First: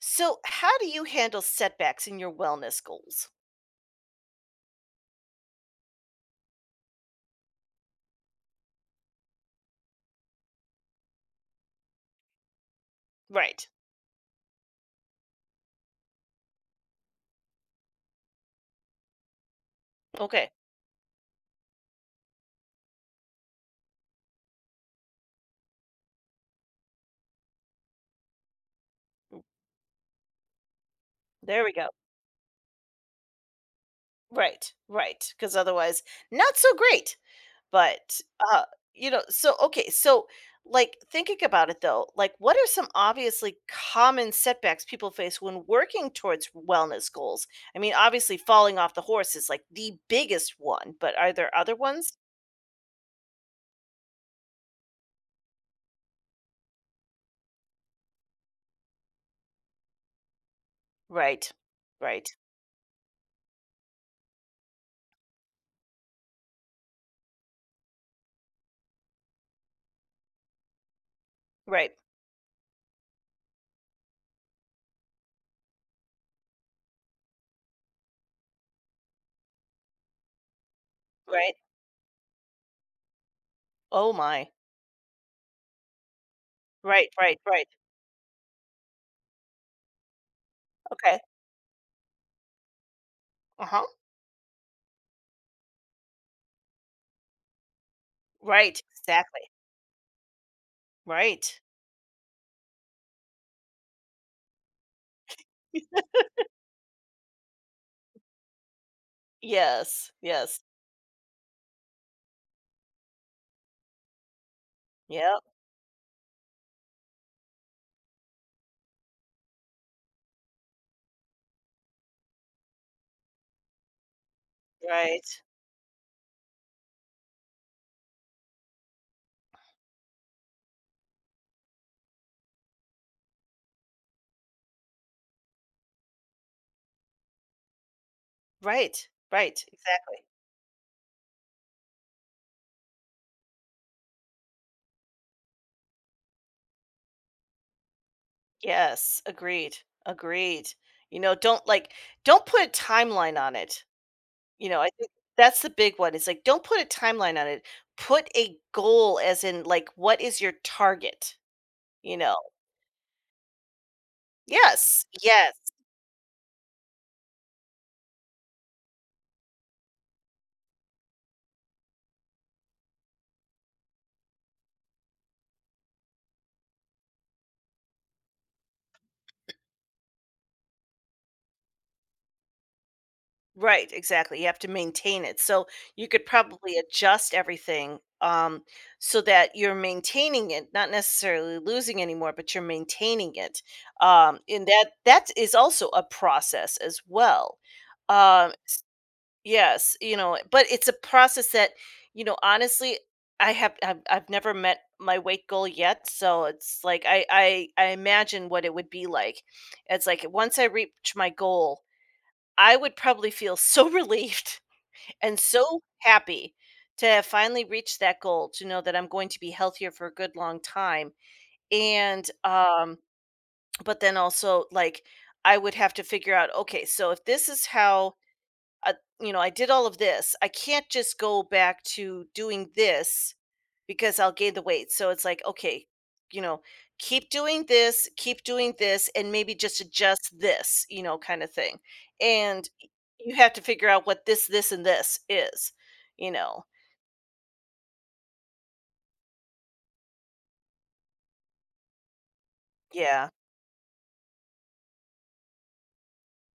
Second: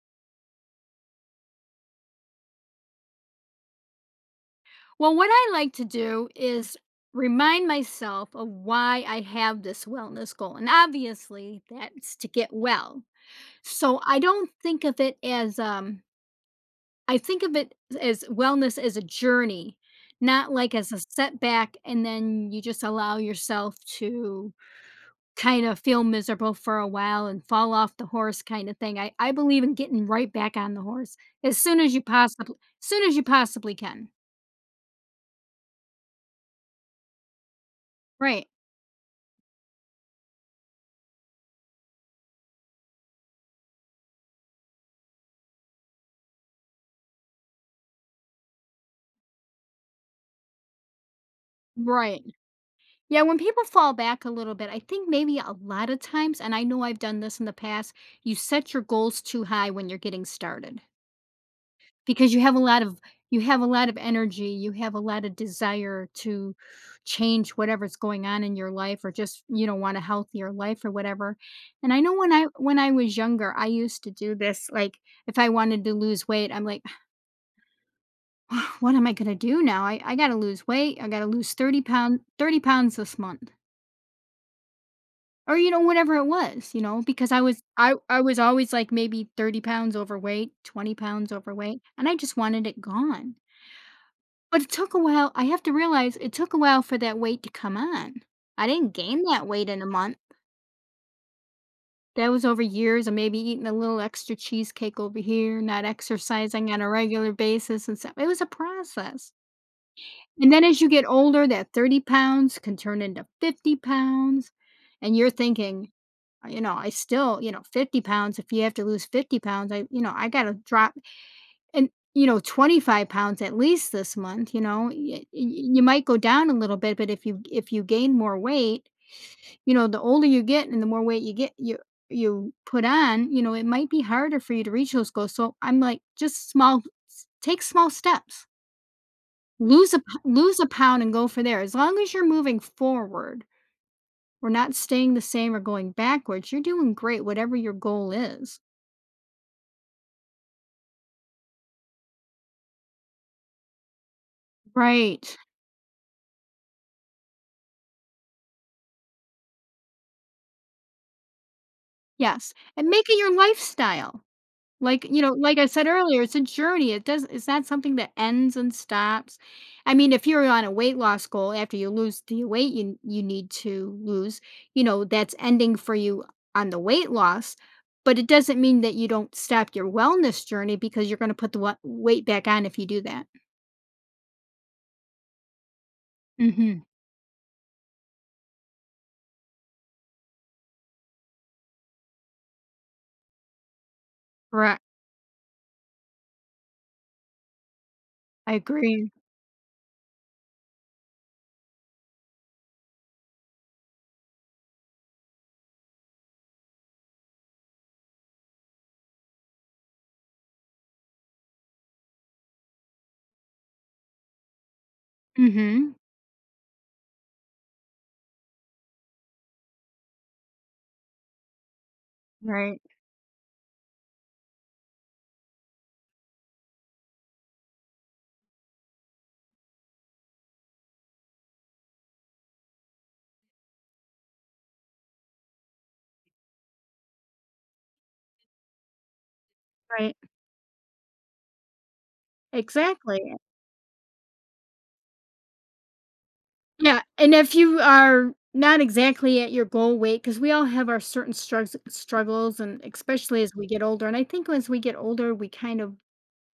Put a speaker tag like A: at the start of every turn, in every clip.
A: So, how do you handle setbacks in your wellness goals?
B: Well, what I like to do is remind myself of why I have this wellness goal. And obviously, that's to get well.
A: Right.
B: So I don't think of it as, I think of it as wellness as a journey,
A: Okay,
B: not like as a setback. And then you just allow yourself to kind of feel miserable for a while and fall off the horse kind of thing. I believe in getting right back on the horse as
A: there we
B: soon
A: go.
B: as you possibly, as soon as you possibly can.
A: Right, right. Because otherwise, not so great. But,
B: Right.
A: uh, you know, so, okay, so like thinking about it though, like what are some obviously common setbacks people face when working towards wellness goals? I mean, obviously, falling off the horse is like the biggest one, but are there other ones?
B: Right. Yeah, when people fall back a little bit, I think maybe a lot of times, and I know I've done this in the past, you set your goals too high when you're getting started
A: Right,
B: because
A: right,
B: you have a lot of energy, you have a lot of desire to change whatever's going on in your life or just, you know, want a healthier life or whatever.
A: right,
B: And I know when I was younger, I used to do this like if I wanted to lose weight, I'm like, what am I going to do now? I got to lose weight. I got to
A: right.
B: lose 30 pounds this month.
A: Oh my.
B: Or, you know, whatever it was, you know,
A: Right,
B: because
A: right,
B: I was
A: right.
B: I I was always, like, maybe 30 pounds overweight, 20
A: Okay.
B: pounds overweight, and I just wanted it gone.
A: Uh huh.
B: But it took a while I have to realize it took a while for that weight to come on. I
A: Right,
B: didn't gain
A: exactly.
B: that weight in a month.
A: Right.
B: That was over years of maybe eating a little extra cheesecake over here, not exercising on a regular basis and stuff. It was a process.
A: Yes,
B: And
A: yes.
B: then as you get older, that 30 pounds can turn into 50 pounds, and you're
A: Yep,
B: thinking you know, I still, you know, 50 pounds. If you have to lose 50 pounds, I, you know, I got to drop and, you know, 25 pounds at least this month, you know,
A: right.
B: you might go down a little bit, but if you gain more weight, you know, the older you get and the more weight you get, you put on, you know, it might be harder for you to reach those goals. So I'm like, take small steps,
A: Right, right, exactly.
B: lose a pound and go for there. As long as you're moving forward, we're not staying the same or going backwards. You're doing great, whatever your goal is.
A: Yes, agreed, agreed. You know, don't, like don't put a timeline on it. You know, I think
B: Right.
A: that's the big one. It's, like, don't put a timeline on it. Put a goal as in, like, what is your target, you know?
B: Yes, and make it your lifestyle. Like,
A: Yes,
B: you know,
A: yes.
B: like I said earlier, it's a journey. It's not something that ends and stops. I mean, if you're on a weight loss goal after you lose the weight you need to lose, you know, that's ending for you on the weight loss, but it doesn't mean that you don't stop your wellness journey because you're gonna put the wa weight back on if you do that.
A: Right, exactly. You have to maintain it. So you could probably
B: Mhm.
A: adjust everything so that you're maintaining it, not necessarily losing anymore, but you're maintaining it. And
B: Correct.
A: that is also a process as well. Um,
B: I agree.
A: yes, you know, but it's a process that, you know, honestly, I've never met my weight goal yet, so it's like I imagine what it would be like. It's like once I reach my goal I would probably feel so relieved and so
B: Mhm.
A: happy to have finally reached that goal, to know that I'm going to be healthier for a good long time. And,
B: Right,
A: but then also, like, I would have to figure out, okay, so if this is how, uh, you know, I did all of this, I can't just go back to doing this because I'll gain the weight. So it's like, okay, you know, keep doing this, and maybe just
B: right.
A: adjust this, you know, kind of thing. And
B: Exactly.
A: you have to figure out what this, and this is, you know.
B: Yeah, and if you are not exactly at your goal weight, because we all have our certain struggs struggles and
A: Yeah.
B: especially as we get older, and I think as we get older, we kind of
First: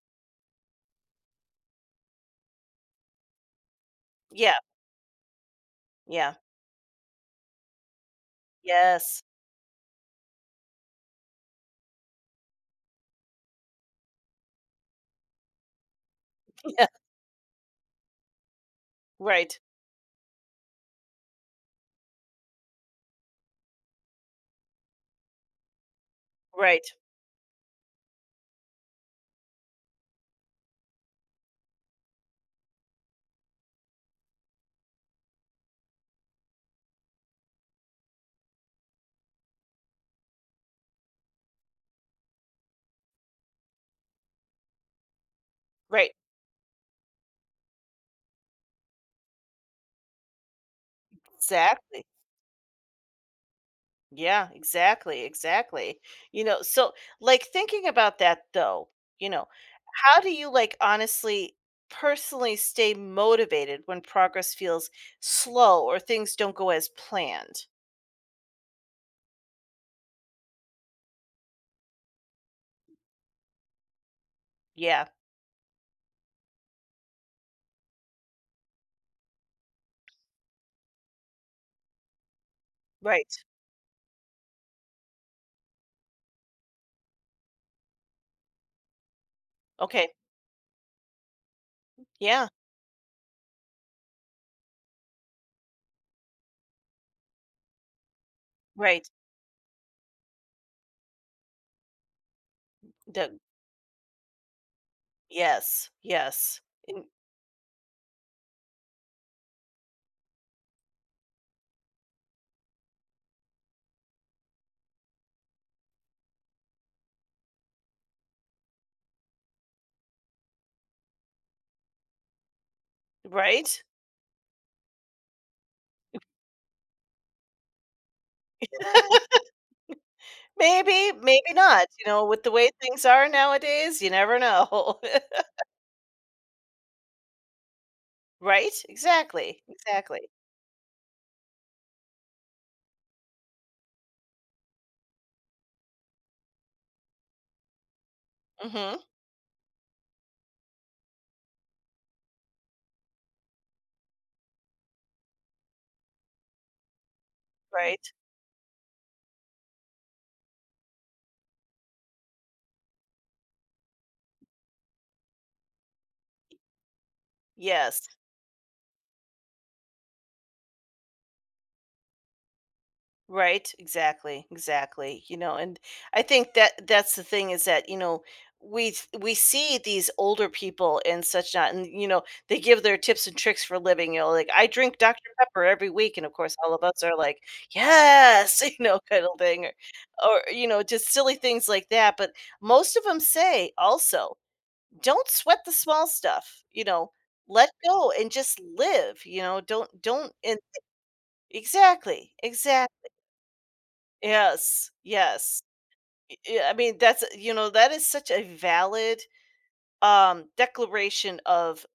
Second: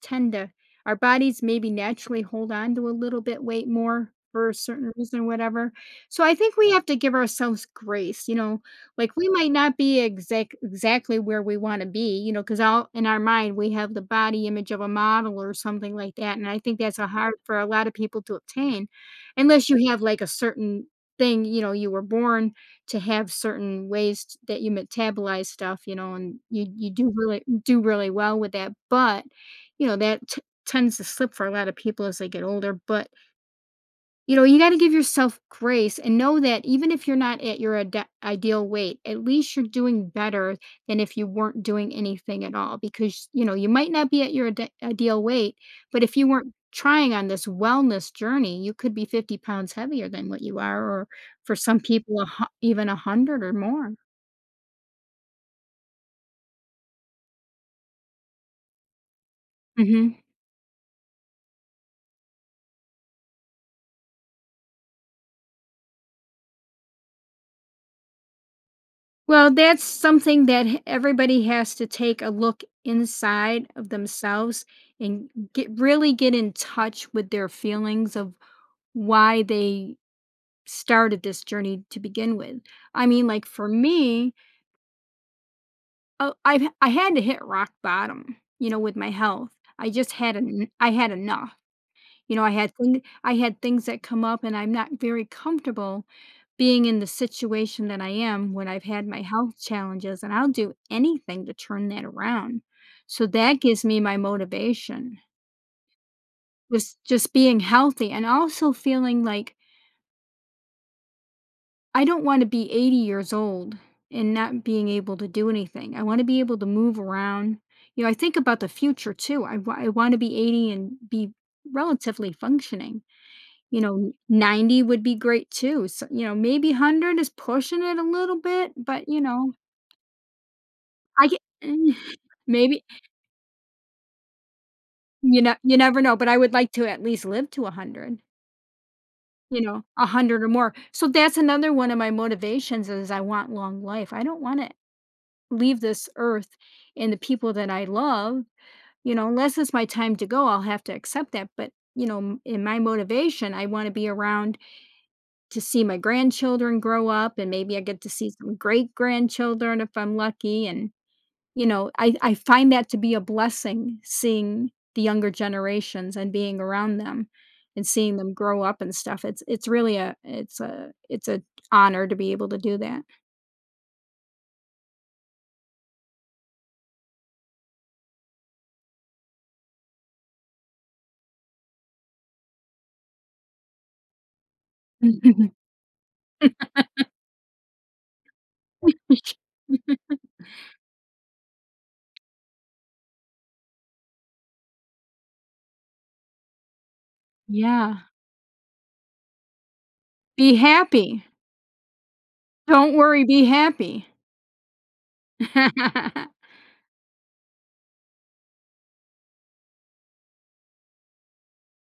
B: tend to our bodies maybe naturally hold on to a little bit weight more for a
A: Yeah.
B: certain reason or whatever. So
A: Yeah.
B: I think we have to give ourselves grace, you know, like
A: Yes.
B: we might not be exactly where we want to be, you know, because all in our mind we have the body image of a model or something like that. And I think
A: Yeah.
B: that's a hard for a lot of people to obtain
A: Right.
B: unless you have like a certain thing, you know, you were born to have certain ways that you metabolize stuff, you know, and
A: Right.
B: you do really do really well with that. But you know, that t tends to slip for a lot of people as they get older, but, you know, you gotta give yourself grace and know that even if you're not at your ideal weight, at least you're doing better than if you weren't doing anything at all because, you know, you might not be at your ideal weight, but
A: Right.
B: if you weren't trying on this wellness journey, you could be 50 pounds heavier than what you are or for some
A: Exactly.
B: people, a hu even 100 or more.
A: Yeah, exactly, exactly. You know, so like thinking about that though, you know,
B: Mhm.
A: how do you like honestly personally stay motivated when progress feels slow or things don't go as planned?
B: Well, that's something that everybody has to take a look inside of themselves
A: Yeah,
B: and get in touch with their feelings of why they started this journey to begin with. I mean,
A: right.
B: like for me, I had to hit rock bottom, you know, with my health. I
A: Okay.
B: just had an I had enough. You know,
A: Yeah,
B: I had things that come up, and I'm not very comfortable being in the situation that I am when I've had
A: right.
B: my health challenges, and I'll do anything to turn that around. So
A: The,
B: that gives me my motivation,
A: yes, yes.
B: was
A: In-
B: just being healthy and also feeling like I don't want to be 80 years old and not being able to do anything. I want to be able to move around. You know, I think about the future too. I want to be 80 and be relatively functioning. You
A: right?
B: know, 90 would be great too, so, you know, maybe 100 is pushing it a little bit, but, you know,
A: Maybe,
B: I get
A: maybe not. You know, with the way
B: maybe
A: things are nowadays, you never know.
B: you know you never know, but I would like to at least live to 100,
A: Right?
B: you
A: Exactly.
B: know,
A: Exactly.
B: 100 or more. So that's another one of my motivations is I want long life. I don't wanna leave this earth and the people that I love,
A: Mhm.
B: you know, unless it's my time to go, I'll have to accept that, but, you know, m in my motivation, I wanna be around to see my grandchildren grow up and maybe I get to
A: Right.
B: see some great grandchildren if I'm lucky. And, you know, I find that to be a blessing seeing the younger generations and being around them and
A: Yes.
B: seeing them grow up and stuff. It's really a honor to be able to do that.
A: Right, exactly, exactly. You know, and I think that that's the thing is that, you know, we see these older people and such not and you know, they give their tips and tricks for living, you know, like I drink Dr. Pepper every week and of course all of us are like, yes, you know, kind of thing or you know, just silly things like that, but most of them say also, don't sweat the small stuff, you know, let
B: Yeah.
A: go and just live, you know, don't
B: Be
A: and
B: happy.
A: exactly.
B: Don't
A: Exactly.
B: worry, be happy.
A: Yes, yes. Y yeah, I mean, that's you know, that is such a valid, declaration of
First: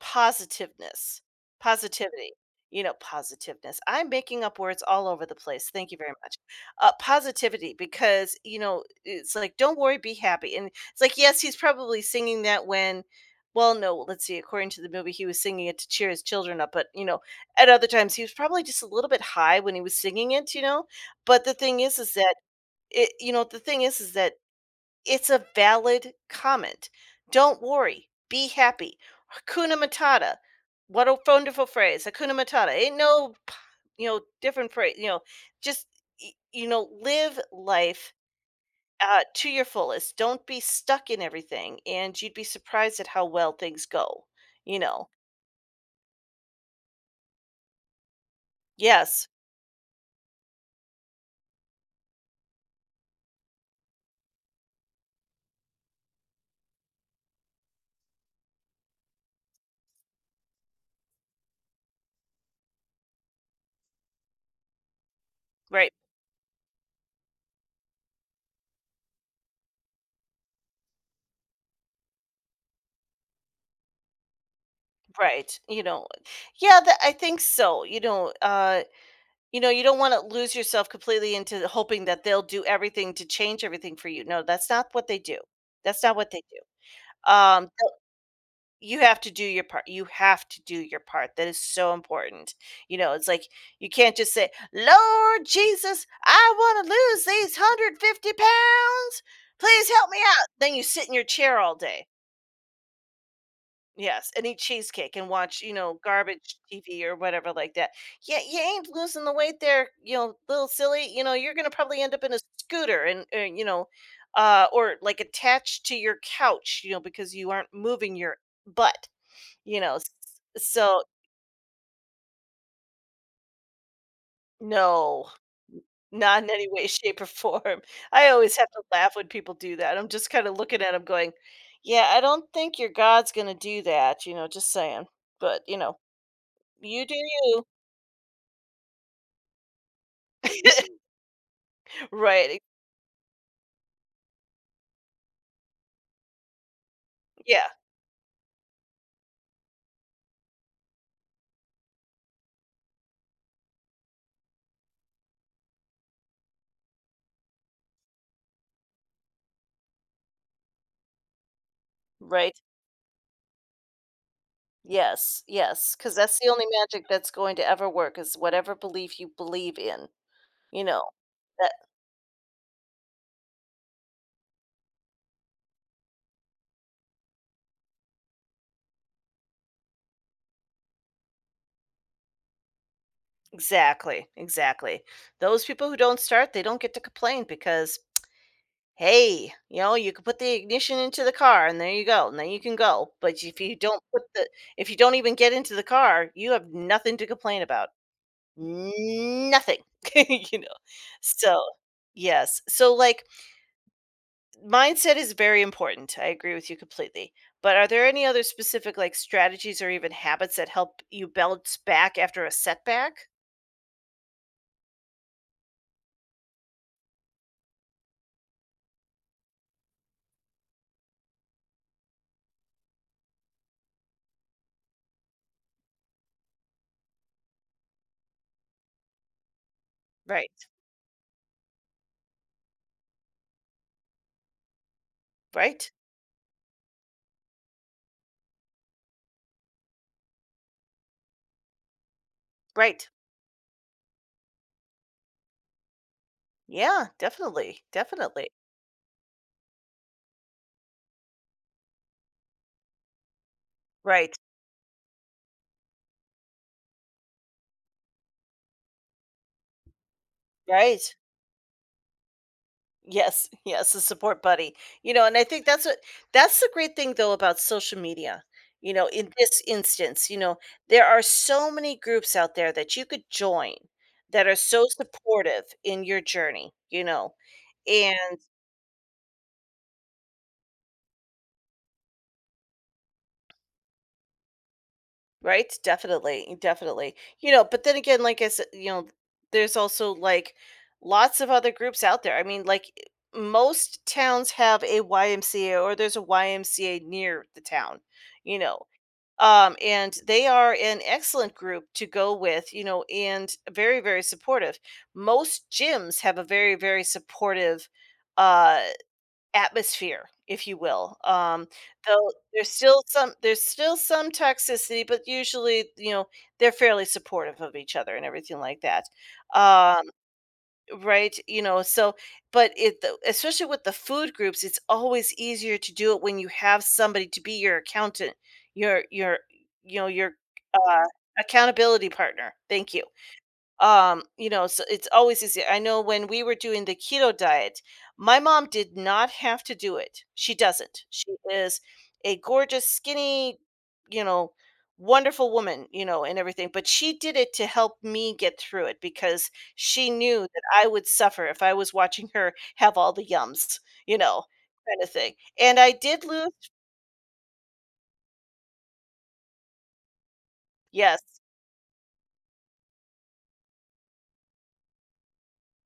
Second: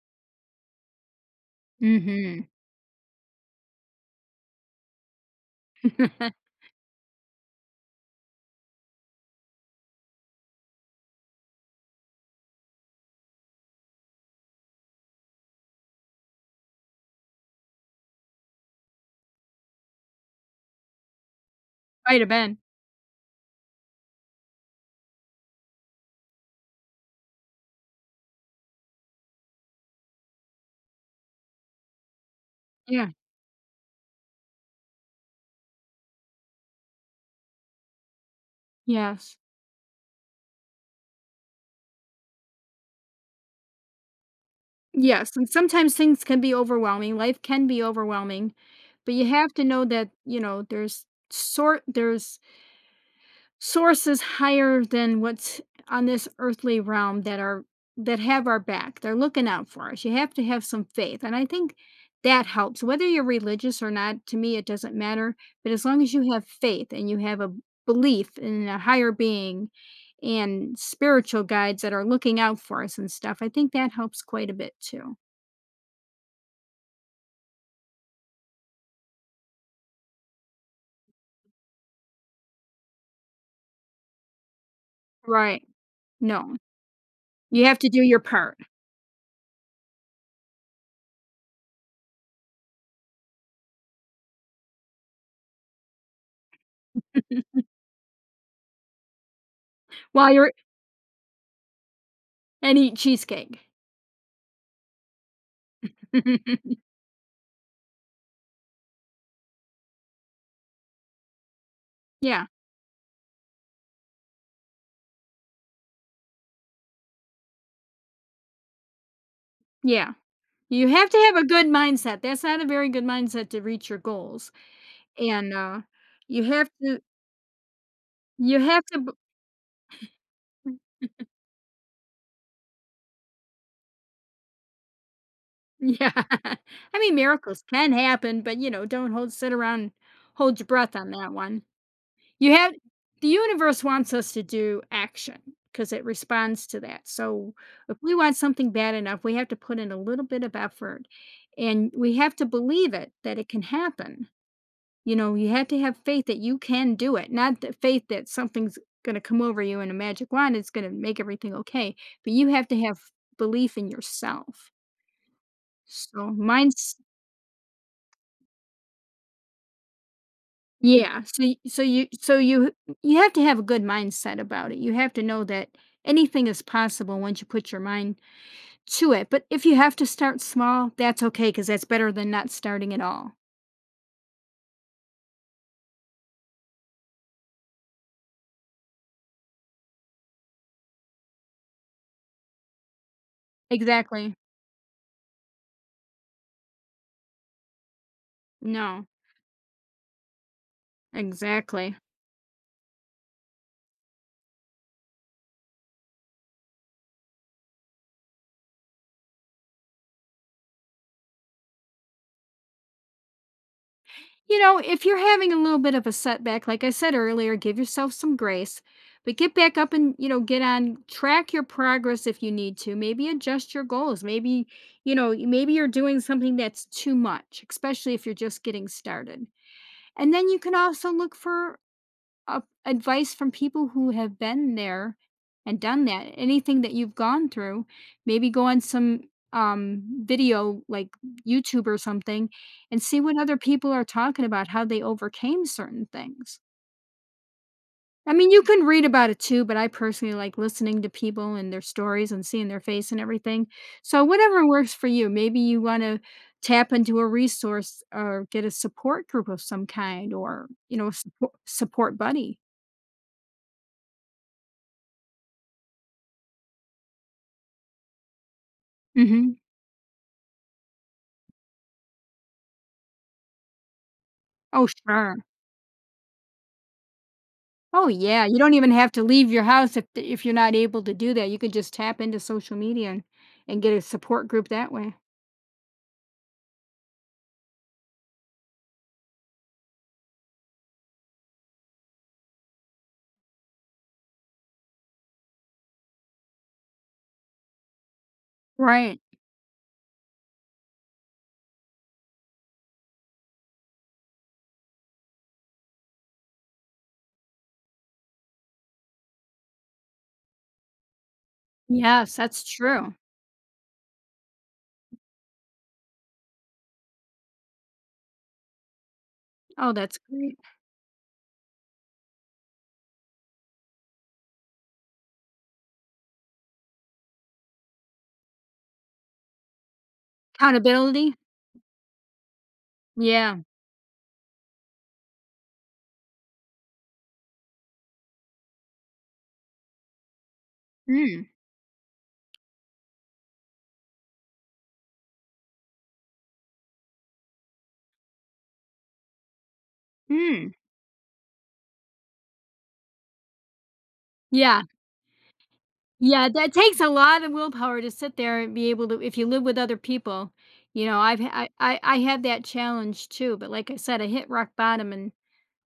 A: positiveness, positivity,
B: Mhm.
A: you know, positiveness. I'm making up words all over the place, thank you very much. Positivity because, you know, it's like, "Don't worry, be happy," and it's like, yes, he's probably singing that when well, no, let's see, according to the movie, he was singing it to cheer his children up, but, you know, at other times, he was probably just a little bit high when he was singing it, you know? But the thing is
B: Might have
A: that
B: been.
A: it you know, the thing is that it's a valid comment. "Don't worry, be happy. Hakuna Matata." What a wonderful phrase, Hakuna Matata. Ain't
B: Yeah.
A: no p you know, different phrase, you know, just, y you know, live life,
B: Yes.
A: to your fullest. Don't be stuck in everything, and you'd be surprised at how well things go, you know?
B: Yes, and sometimes things can be overwhelming, life can be overwhelming, but you
A: Yes.
B: have to know that, you know, there's sort there's sources higher than what's on this earthly realm that are that have our back. They're looking out for us. You have to have some faith, and I think that helps. Whether you're religious or not, to me it doesn't matter, but as
A: Right,
B: long as you have faith and you have a belief in a higher being and spiritual guides that are looking out for us and stuff, I think that helps quite a bit too.
A: right, you know? Yeah, that I think so, you know, You know, you don't wanna lose yourself completely into hoping that they'll do everything to change everything for you. No, that's not what they do.
B: Right.
A: That's not what they
B: No.
A: do.
B: You have to
A: They'll
B: do your part
A: you have to do your part. You have to do your part. That is so important. You know, it's like you can't just say, "Lord Jesus, I wanna lose these 150 pounds. Please help me
B: while
A: out."
B: you're
A: Then you sit in your chair all day.
B: and eat cheesecake.
A: Yes, and eat cheesecake and watch, you know, garbage TV or whatever like that. Yeah, you ain't losing the weight there, you know, little silly. You know, you're gonna probably end up in a
B: Yeah.
A: scooter and, you know, or like attached to your couch, you know, because you aren't moving your butt. You know, S-
B: Yeah. You
A: so
B: have to have a good mindset. That's not a very good mindset to reach your goals.
A: no,
B: And,
A: not
B: you
A: in any
B: have
A: way,
B: to
A: shape, or form. I always
B: you
A: have to
B: have to b
A: laugh when people do that. I'm just kind of looking at them, going, "Yeah, I don't think your God's gonna do that." You know, just saying. But you know,
B: Yeah. I
A: you do
B: mean, miracles
A: you.
B: can happen, but, you know, don't hold sit around hold your breath on that one.
A: Right,
B: You
A: e
B: have the universe wants us to do action because it responds to that. So
A: yeah,
B: if we want something bad enough, we have to put in a little bit of effort and we have to believe it that it can happen. You know, you have to have faith that you can do it, not the faith that something's going to come over you and a magic wand is going to make everything okay, but you
A: right,
B: have to have belief in yourself.
A: yes, yes. Because
B: So
A: that's the only
B: mine's
A: magic that's going to ever work is whatever belief you believe in, you know,
B: Yeah, so y
A: that
B: so you so you you have to have a good mindset about it. You have to know that anything is possible once you put your mind to it, but if you have to start small, that's okay, because that's better than not starting at all.
A: Exactly, exactly. Those people who don't start, they don't get to complain because, hey, you know, you can put the ignition into the car and there you go, and then you can go, but if you don't put
B: Exactly.
A: the if you don't even get into the car, you have nothing to complain about.
B: No,
A: Nothing, you know, so
B: exactly.
A: Yes, so, like Mindset is very important. I agree with you completely. But are there any other specific like strategies or even habits that help you bounce back after a setback?
B: You know, if you're having a little bit of a setback, like I said earlier, give yourself some grace, but get back up and, you know, get on track your progress if you need to. Maybe adjust your goals. Maybe, you know, maybe you're doing something that's too much, especially if you're just getting started. And then you
A: Right.
B: can also look for up advice from people who have been there and
A: Right.
B: done that. Anything that you've gone through, maybe go on some video like YouTube or something and
A: Right.
B: see what other people are talking about, how they overcame certain things.
A: Yeah, definitely.
B: I
A: Definitely.
B: mean, you can read about it too, but I personally like listening to people and their stories and seeing their face and everything. So
A: Right.
B: whatever works for you, maybe you want to tap into a resource or get a support group of some kind or, you know,
A: Right.
B: support buddy.
A: Yes. Yes, a support buddy. You know, and I think that's what that's the great thing though about social media. You know, in
B: Mhm.
A: this instance, you know, there are so many groups out there that you could join that are so
B: Oh, sure.
A: supportive in your journey, you know.
B: Oh,
A: And
B: yeah, you don't even have to leave your house if you're not able to do that, you could just tap into social media and get a support group that way.
A: Right? Definitely, definitely. You know, but then again, like I said, you know, there's also like lots of other groups out there. I mean, like I- most towns have a YMCA or there's a YMCA near the town, you know.
B: Right.
A: And they are an excellent group to go with, you know, and very, very supportive. Most gyms have a very, very supportive uh atmosphere, if you will. Though
B: Yes, that's
A: there's still
B: true.
A: some there's still some toxicity, but usually, you know, they're fairly supportive of each other and everything like that.
B: Oh,
A: Um,
B: that's great.
A: right? You know, so but it the- especially with the food groups, it's always easier to do it when you have somebody to be your accountant, your you know, your uh
B: Accountability?
A: accountability partner. Thank you
B: Yeah.
A: you know so it's always easy I know when we were doing the keto diet my mom did not have to do it she doesn't she
B: Mm,
A: is a gorgeous skinny you know wonderful woman you know and everything but she did it to help me get through it because she knew that
B: mm.
A: I would suffer if I was watching her have all the yums you know
B: Yeah,
A: kind of thing and I did
B: yeah,
A: lose
B: that takes a lot of willpower to sit there and be able to if you live with other people, you
A: yes.
B: know, I've ha I had that challenge too, but like I said, I hit rock bottom and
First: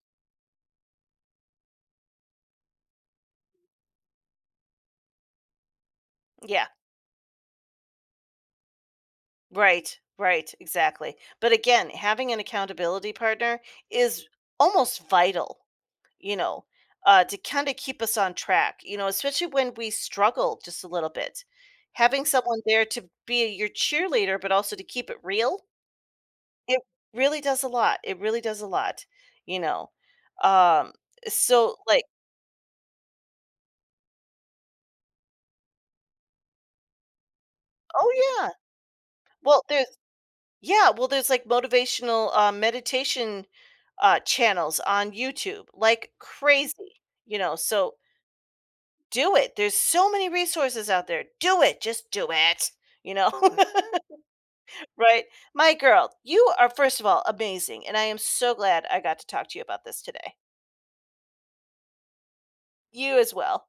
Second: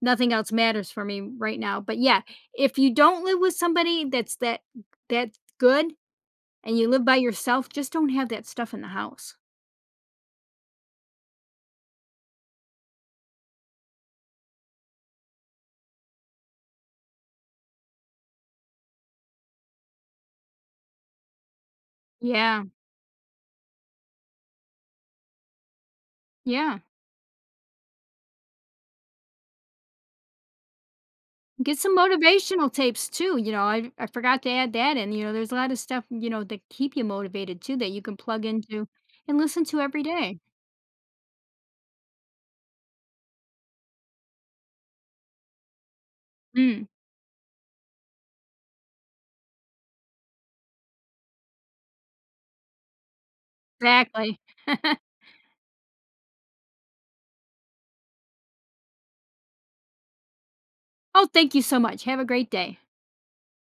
B: nothing else matters for me right now, but yeah, if you don't live with somebody that's that that good
A: Yeah.
B: and you live by yourself, just don't have that stuff in the house.
A: Right, right, exactly. But again, having an accountability partner is almost vital, you know, to kind of keep us on track, you know, especially when we struggle just a little bit. Having someone
B: Yeah,
A: there to be your cheerleader, but also to keep it real,
B: yeah.
A: it really does a lot. It really does a lot, you know. Um, so
B: Get some
A: like,
B: motivational tapes too, you know, I forgot to add that in, you know, there's a lot of stuff, you know, that keep you motivated too that you can
A: oh
B: plug
A: yeah.
B: into and
A: Well,
B: listen to
A: there's
B: every day.
A: Yeah, well, there's like motivational meditation channels on YouTube, like
B: Mm,
A: crazy, you know. So do it. There's so many resources out there. Do it. Just do it. You know,
B: exactly.
A: right? My girl, you are first of all amazing, and I am so glad I got to talk to you about this today.
B: Oh, thank you so much. Have a great day.
A: You as well.